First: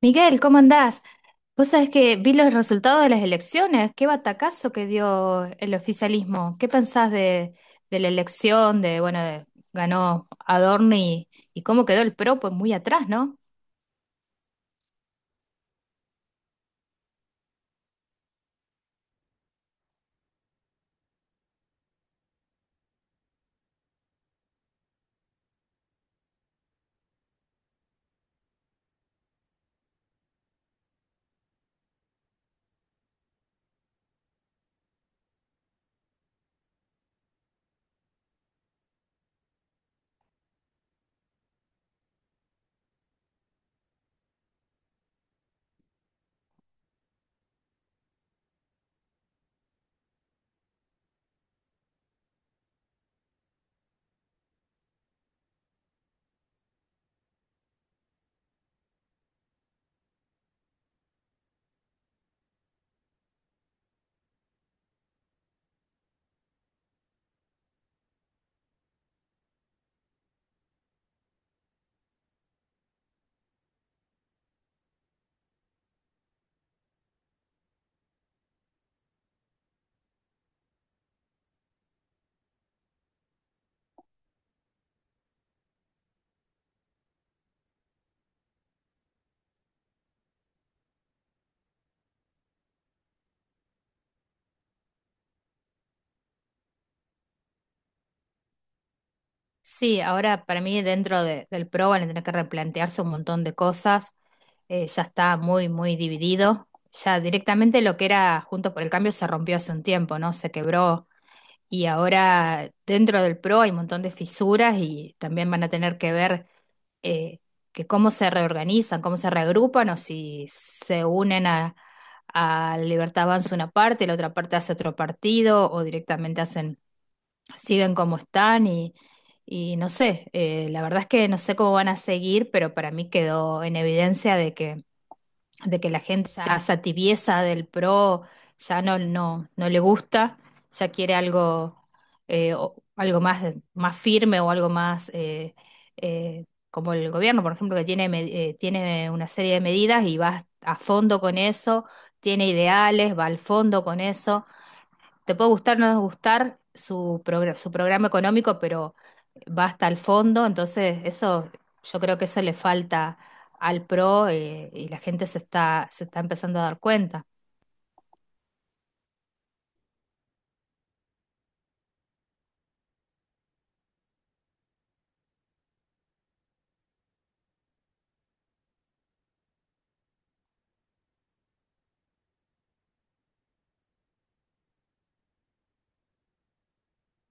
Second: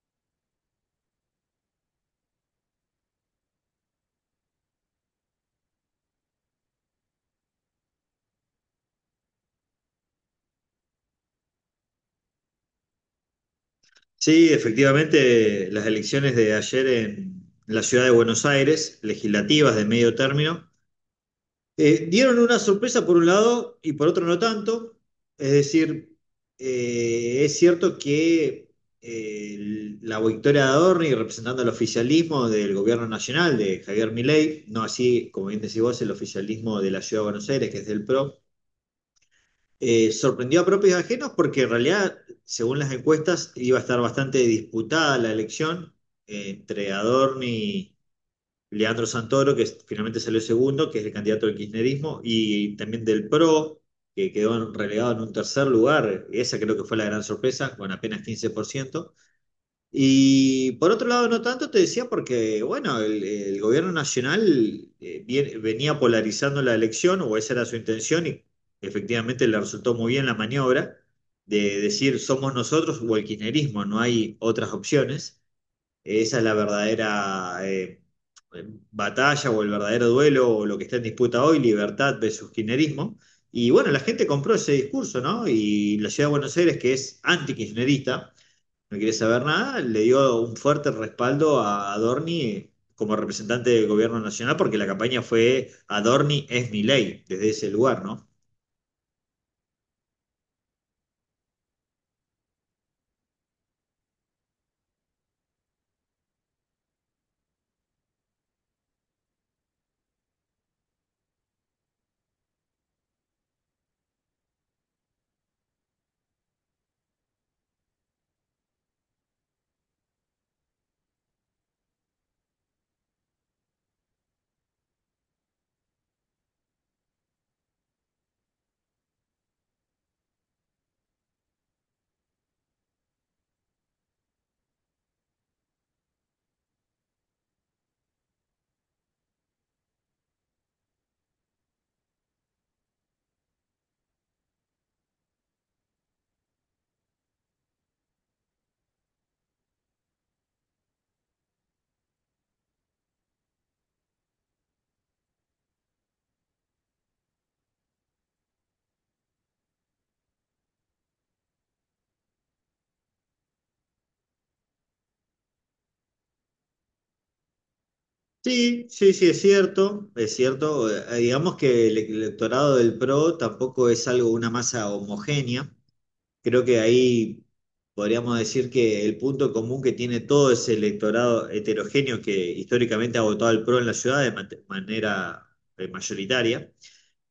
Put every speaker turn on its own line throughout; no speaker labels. Miguel, ¿cómo andás? Vos sabés que vi los resultados de las elecciones, qué batacazo que dio el oficialismo. ¿Qué pensás de la elección, de, bueno, ganó Adorno y cómo quedó el PRO? Pues muy atrás, ¿no?
Sí, efectivamente, las elecciones de ayer en la ciudad de Buenos Aires, legislativas de medio término, dieron una sorpresa por un lado y por otro no tanto. Es decir, es cierto que la victoria de Adorni representando el oficialismo del gobierno nacional de Javier Milei, no así, como bien decís vos, el oficialismo de la ciudad de Buenos Aires, que es del PRO, sorprendió a propios y ajenos porque en realidad, según las encuestas, iba a estar bastante disputada la elección entre Adorni y Leandro Santoro, finalmente salió segundo, que es el candidato del kirchnerismo, y también del PRO, que quedó relegado en un tercer lugar. Esa creo que fue la gran sorpresa, con apenas 15%. Y por otro lado, no tanto te decía porque, bueno, el gobierno nacional venía polarizando la elección, o esa era su intención, y efectivamente le resultó muy bien la maniobra de decir somos nosotros o el kirchnerismo, no hay otras opciones. Esa es la verdadera batalla o el verdadero duelo o lo que está en disputa hoy, libertad versus kirchnerismo. Y bueno, la gente compró ese discurso, ¿no? Y la ciudad de Buenos Aires, que es anti-kirchnerista, no quiere saber nada, le dio un fuerte respaldo a Adorni como representante del gobierno nacional, porque la campaña fue Adorni es mi ley, desde ese lugar, ¿no?
Sí, ahora para mí del PRO van a tener que replantearse un montón de cosas. Ya está muy dividido. Ya directamente lo que era Juntos por el Cambio se rompió hace un tiempo, ¿no? Se quebró. Y ahora dentro del PRO hay un montón de fisuras y también van a tener que ver eh, que cómo se reorganizan, cómo se reagrupan o si se unen a Libertad Avanza una parte, la otra parte hace otro partido o directamente hacen, siguen como están y no sé, la verdad es que no sé cómo van a seguir, pero para mí quedó en evidencia de que la gente ya esa tibieza del pro ya no le gusta, ya quiere algo, algo más, más firme o algo más eh, como el gobierno, por ejemplo, que tiene una serie de medidas y va a fondo con eso, tiene ideales, va al fondo con eso. Te puede gustar o no gustar su programa económico, pero va hasta el fondo, entonces eso, yo creo que eso le falta al PRO , y la gente se está empezando a dar cuenta.
Sí, sí, sí, es cierto, es cierto. Digamos que el electorado del PRO tampoco es algo, una masa homogénea. Creo que ahí podríamos decir que el punto común que tiene todo ese electorado heterogéneo que históricamente ha votado al PRO en la ciudad de manera mayoritaria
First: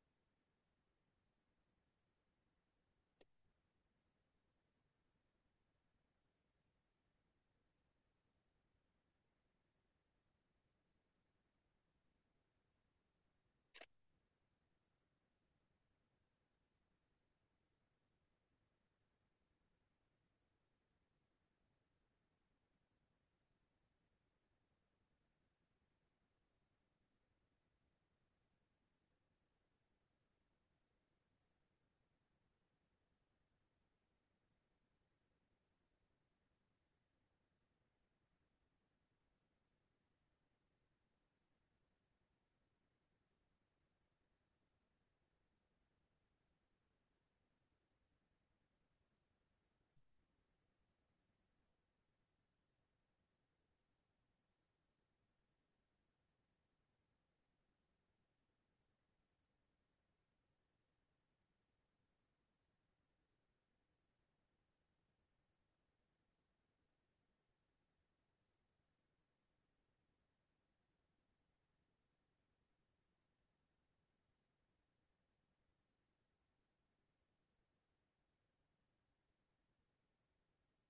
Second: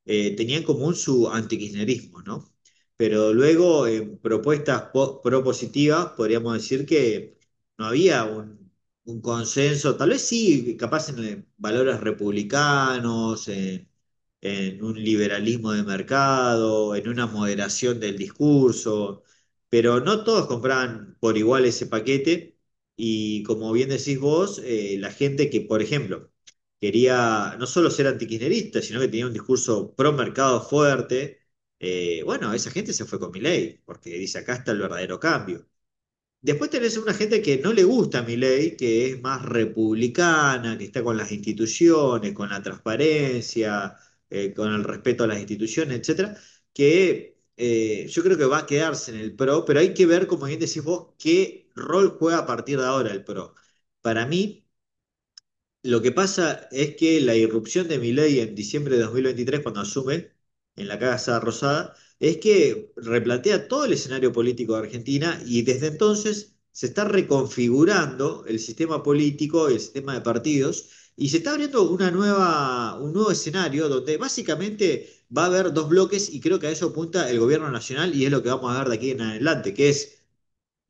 tenía en común su antikirchnerismo, ¿no? Pero luego, en propuestas propositivas, podríamos decir que no había un consenso, tal vez sí, capaz en valores republicanos, en un liberalismo de mercado, en una moderación del discurso, pero no todos compraban por igual ese paquete. Y como bien decís vos, la gente que, por ejemplo, quería no solo ser antikirchnerista, sino que tenía un discurso pro mercado fuerte. Bueno, esa gente se fue con Milei, porque dice, acá está el verdadero cambio. Después tenés una gente que no le gusta Milei, que es más republicana, que está con las instituciones, con la transparencia, con el respeto a las instituciones, etcétera, que yo creo que va a quedarse en el PRO, pero hay que ver, como bien decís vos, qué rol juega a partir de ahora el PRO. Para mí, lo que pasa es que la irrupción de Milei en diciembre de 2023, cuando asume en la Casa Rosada, es que replantea todo el escenario político de Argentina y desde entonces se está reconfigurando el sistema político, el sistema de partidos, y se está abriendo una nueva, un nuevo escenario donde básicamente va a haber dos bloques y creo que a eso apunta el gobierno nacional y es lo que vamos a ver de aquí en adelante, que es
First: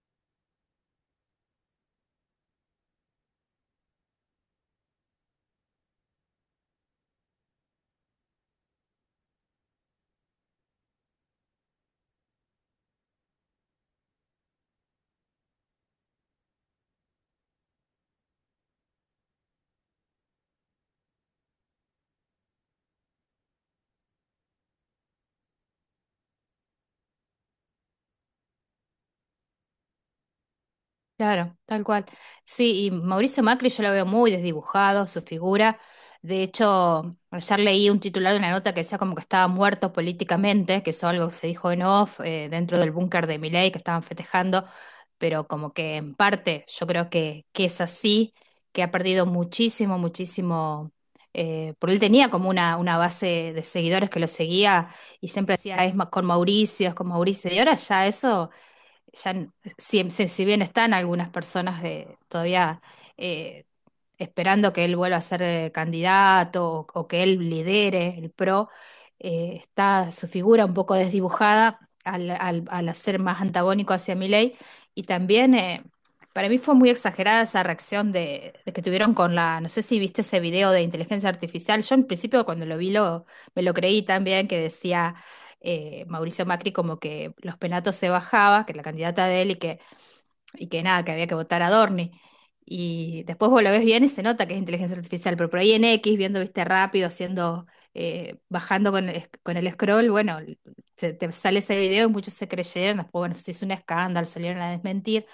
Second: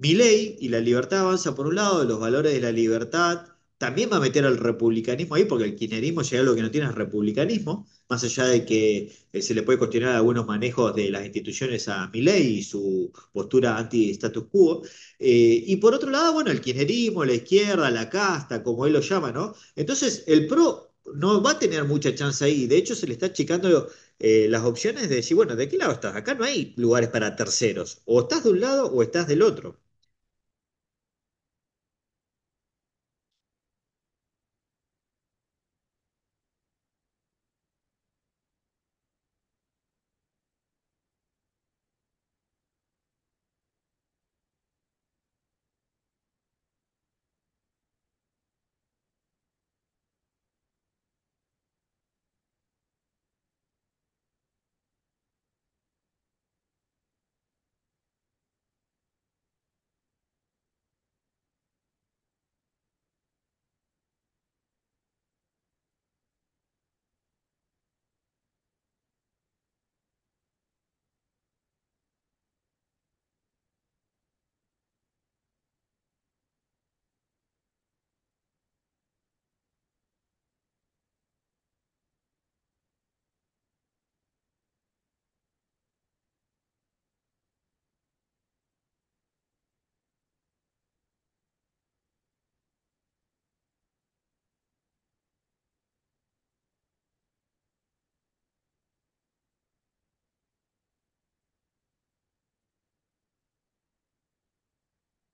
Milei y la Libertad Avanza por un lado, los valores de la libertad, también va a meter al republicanismo ahí, porque el kirchnerismo llega a lo que no tiene es republicanismo, más allá de que se le puede cuestionar algunos manejos de las instituciones a Milei y su postura anti-status quo. Y por otro lado, bueno, el kirchnerismo, la izquierda, la casta, como él lo llama, ¿no? Entonces, el PRO no va a tener mucha chance ahí, de hecho se le está achicando las opciones de decir, bueno, ¿de qué lado estás? Acá no hay lugares para terceros, o estás de un lado o estás del otro.
Claro, tal cual. Sí, y Mauricio Macri yo lo veo muy desdibujado, su figura. De hecho, ayer leí un titular de una nota que decía como que estaba muerto políticamente, que eso algo que se dijo en off, dentro del búnker de Milei, que estaban festejando, pero como que en parte yo creo que es así, que ha perdido muchísimo, muchísimo, porque él tenía como una base de seguidores que lo seguía y siempre decía, con Mauricio, es con Mauricio, y ahora ya eso ya, n- si bien están algunas personas de, todavía eh, esperando que él vuelva a ser candidato o que él lidere el PRO, está su figura un poco desdibujada al hacer más antagónico hacia Milei. Y también para mí fue muy exagerada esa reacción de que tuvieron con la, no sé si viste ese video de inteligencia artificial. Yo en principio cuando lo vi, me lo creí también que decía... Mauricio Macri como que los penatos se bajaba, que la candidata de él y que nada, que había que votar a Dorni. Y después vos lo ves bien y se nota que es inteligencia artificial, pero por ahí en X, viendo, viste, rápido, haciendo, bajando con el scroll, bueno, te sale ese video y muchos se creyeron, después, bueno, se hizo un escándalo, salieron a desmentir,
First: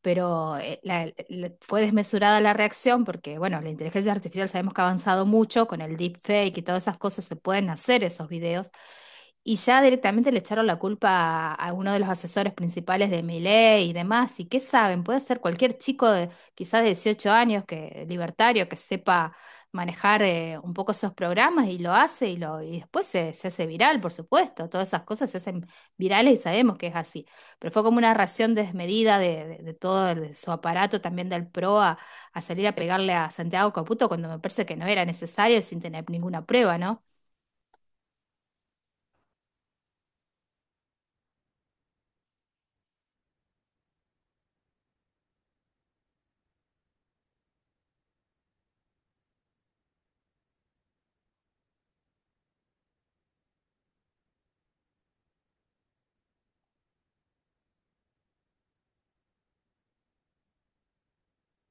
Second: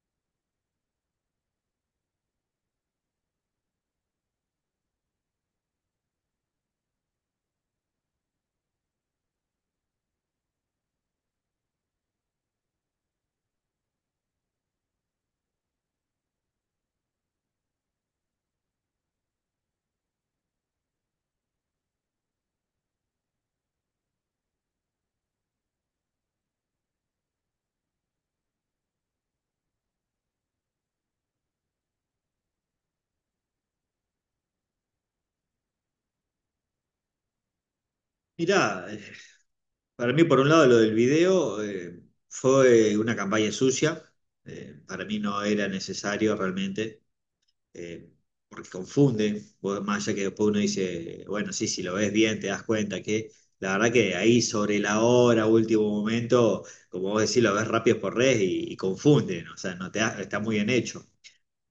pero fue desmesurada la reacción porque, bueno, la inteligencia artificial sabemos que ha avanzado mucho con el deepfake y todas esas cosas, se pueden hacer esos videos, y ya directamente le echaron la culpa a uno de los asesores principales de Milei y demás. ¿Y qué saben? Puede ser cualquier chico de quizás de 18 años, que libertario, que sepa manejar un poco esos programas y lo hace y después se hace viral, por supuesto. Todas esas cosas se hacen virales y sabemos que es así. Pero fue como una ración desmedida de todo de su aparato, también del PRO, a salir a pegarle a Santiago Caputo cuando me parece que no era necesario sin tener ninguna prueba, ¿no?
Mirá, para mí por un lado lo del video fue una campaña sucia, para mí no era necesario realmente, eh, porque confunde, más allá que después uno dice, bueno, sí, si lo ves bien te das cuenta que la verdad que ahí sobre la hora, último momento, como vos decís, lo ves rápido por red y confunde, ¿no? O sea, no te da- está muy bien hecho.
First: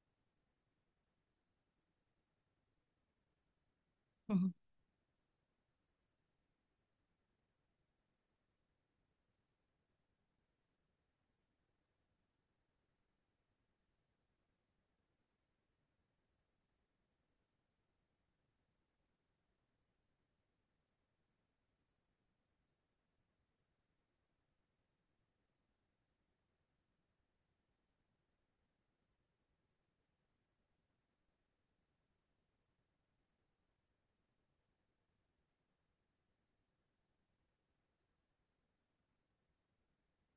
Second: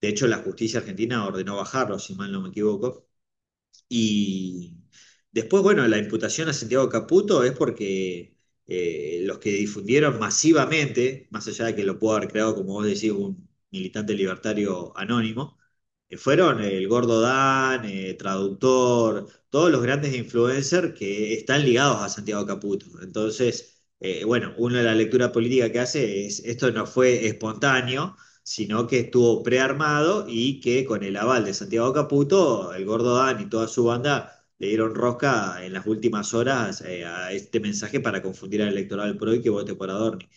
De hecho, la justicia argentina ordenó bajarlo, si mal no me equivoco, y después, bueno, la imputación a Santiago Caputo es porque los que difundieron masivamente, más allá de que lo pudo haber creado, como vos decís, un militante libertario anónimo, fueron el Gordo Dan, Traductor, todos los grandes influencers que están ligados a Santiago Caputo. Entonces, bueno, una de la lectura política que hace es, esto no fue espontáneo sino que estuvo prearmado y que con el aval de Santiago Caputo, el gordo Dan y toda su banda le dieron rosca en las últimas horas a este mensaje para confundir al electorado del PRO y que vote por Adorni.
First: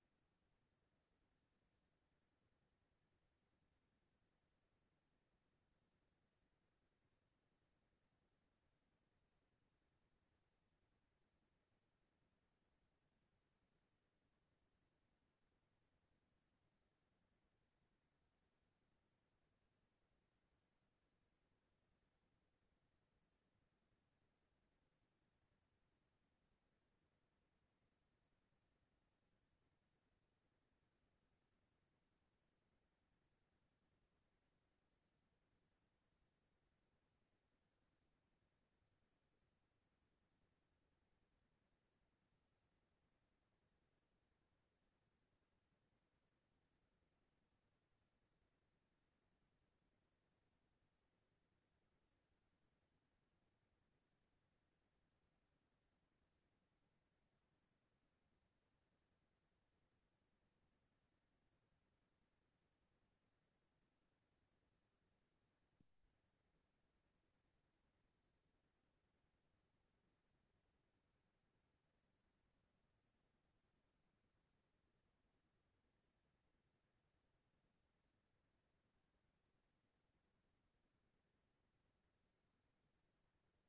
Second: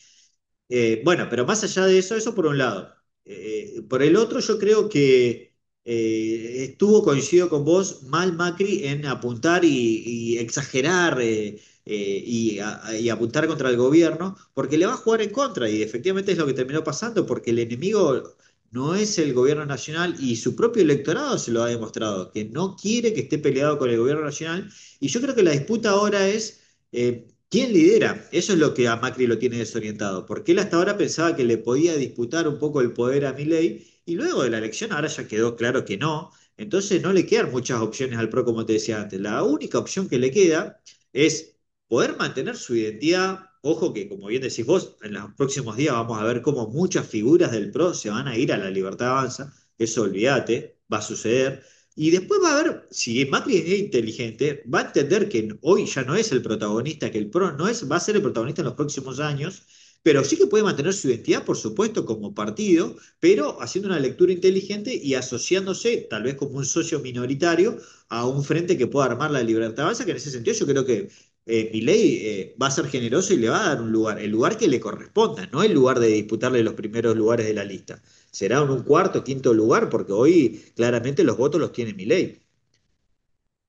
Bueno, pero más allá de eso, eso por un lado. Por el otro, yo creo que estuvo, coincido con vos, mal Macri en apuntar y exagerar y apuntar contra el gobierno, porque le va a jugar en contra y efectivamente es lo que terminó pasando, porque el enemigo no es el gobierno nacional y su propio electorado se lo ha demostrado, que no quiere que esté peleado con el gobierno nacional. Y yo creo que la disputa ahora es... eh, ¿Quién lidera? Eso es lo que a Macri lo tiene desorientado, porque él hasta ahora pensaba que le podía disputar un poco el poder a Milei y luego de la elección ahora ya quedó claro que no, entonces no le quedan muchas opciones al PRO como te decía antes. La única opción que le queda es poder mantener su identidad. Ojo que, como bien decís vos, en los próximos días vamos a ver cómo muchas figuras del PRO se van a ir a la Libertad Avanza, eso olvídate, va a suceder y después va a ver, si Macri es inteligente, va a entender que hoy ya no es el protagonista, que el PRO no es, va a ser el protagonista en los próximos años, pero sí que puede mantener su identidad, por supuesto, como partido, pero haciendo una lectura inteligente y asociándose, tal vez como un socio minoritario, a un frente que pueda armar la libertad básica, que en ese sentido yo creo que Milei va a ser generoso y le va a dar un lugar, el lugar que le corresponda, no el lugar de disputarle los primeros lugares de la lista será en un cuarto, quinto lugar, porque hoy claramente los votos los tiene Milei.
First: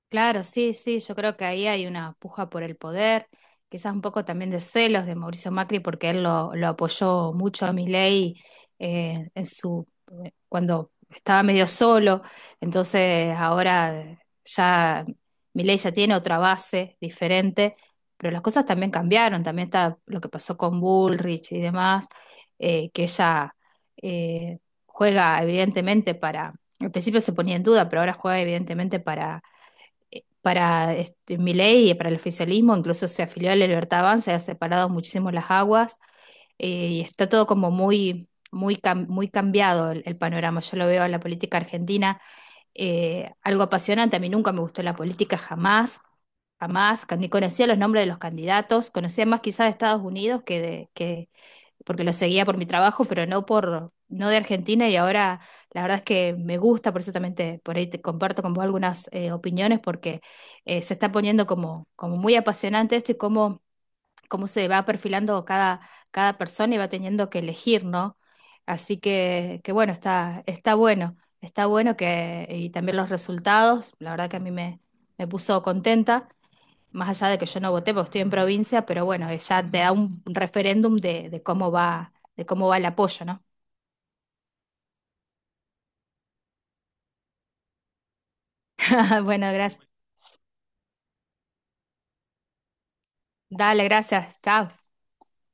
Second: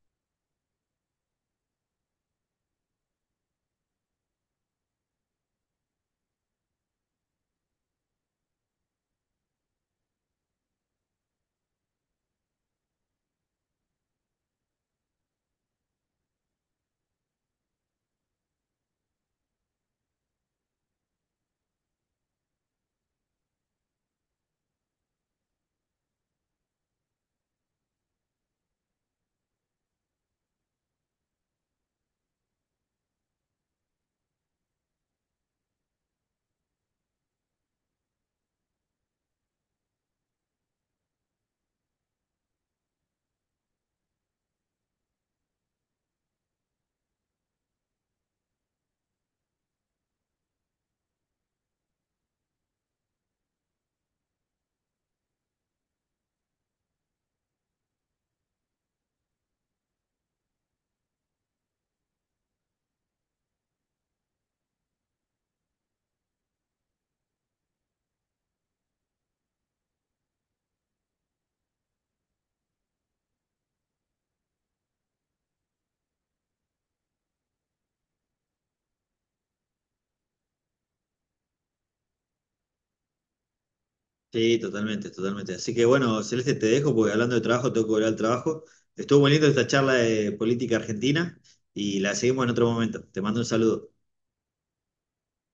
Claro, sí, sí, yo creo que ahí hay una puja por el poder, quizás un poco también de celos de Mauricio Macri, porque él lo apoyó mucho a Milei eh, en su, cuando estaba medio solo, entonces ahora ya Milei ya tiene otra base diferente, pero las cosas también cambiaron, también está lo que pasó con Bullrich y demás, que ella eh, juega evidentemente para, al principio se ponía en duda, pero ahora juega evidentemente para este, Milei y para el oficialismo, incluso se afilió a la Libertad Avanza, ha separado muchísimo las aguas, y está todo como muy cambiado el panorama. Yo lo veo en la política argentina, algo apasionante. A mí nunca me gustó la política, jamás, jamás. Ni conocía los nombres de los candidatos, conocía más quizás de Estados Unidos que de, que porque lo seguía por mi trabajo, pero no de Argentina, y ahora la verdad es que me gusta, por eso también por ahí te comparto con vos algunas opiniones, porque se está poniendo como, como muy apasionante esto y cómo se va perfilando cada persona y va teniendo que elegir, ¿no? Así que bueno, está bueno, está bueno que, y también los resultados, la verdad que a me puso contenta más allá de que yo no voté porque estoy en provincia, pero bueno, ya te da un referéndum de cómo va el apoyo, ¿no?
Sí, totalmente, totalmente. Así que bueno, Celeste, te dejo porque hablando de trabajo tengo que volver al trabajo. Estuvo muy lindo
Bueno,
esta
gracias.
charla de política argentina y la seguimos en otro momento. Te mando un
Dale,
saludo.
gracias. Chao.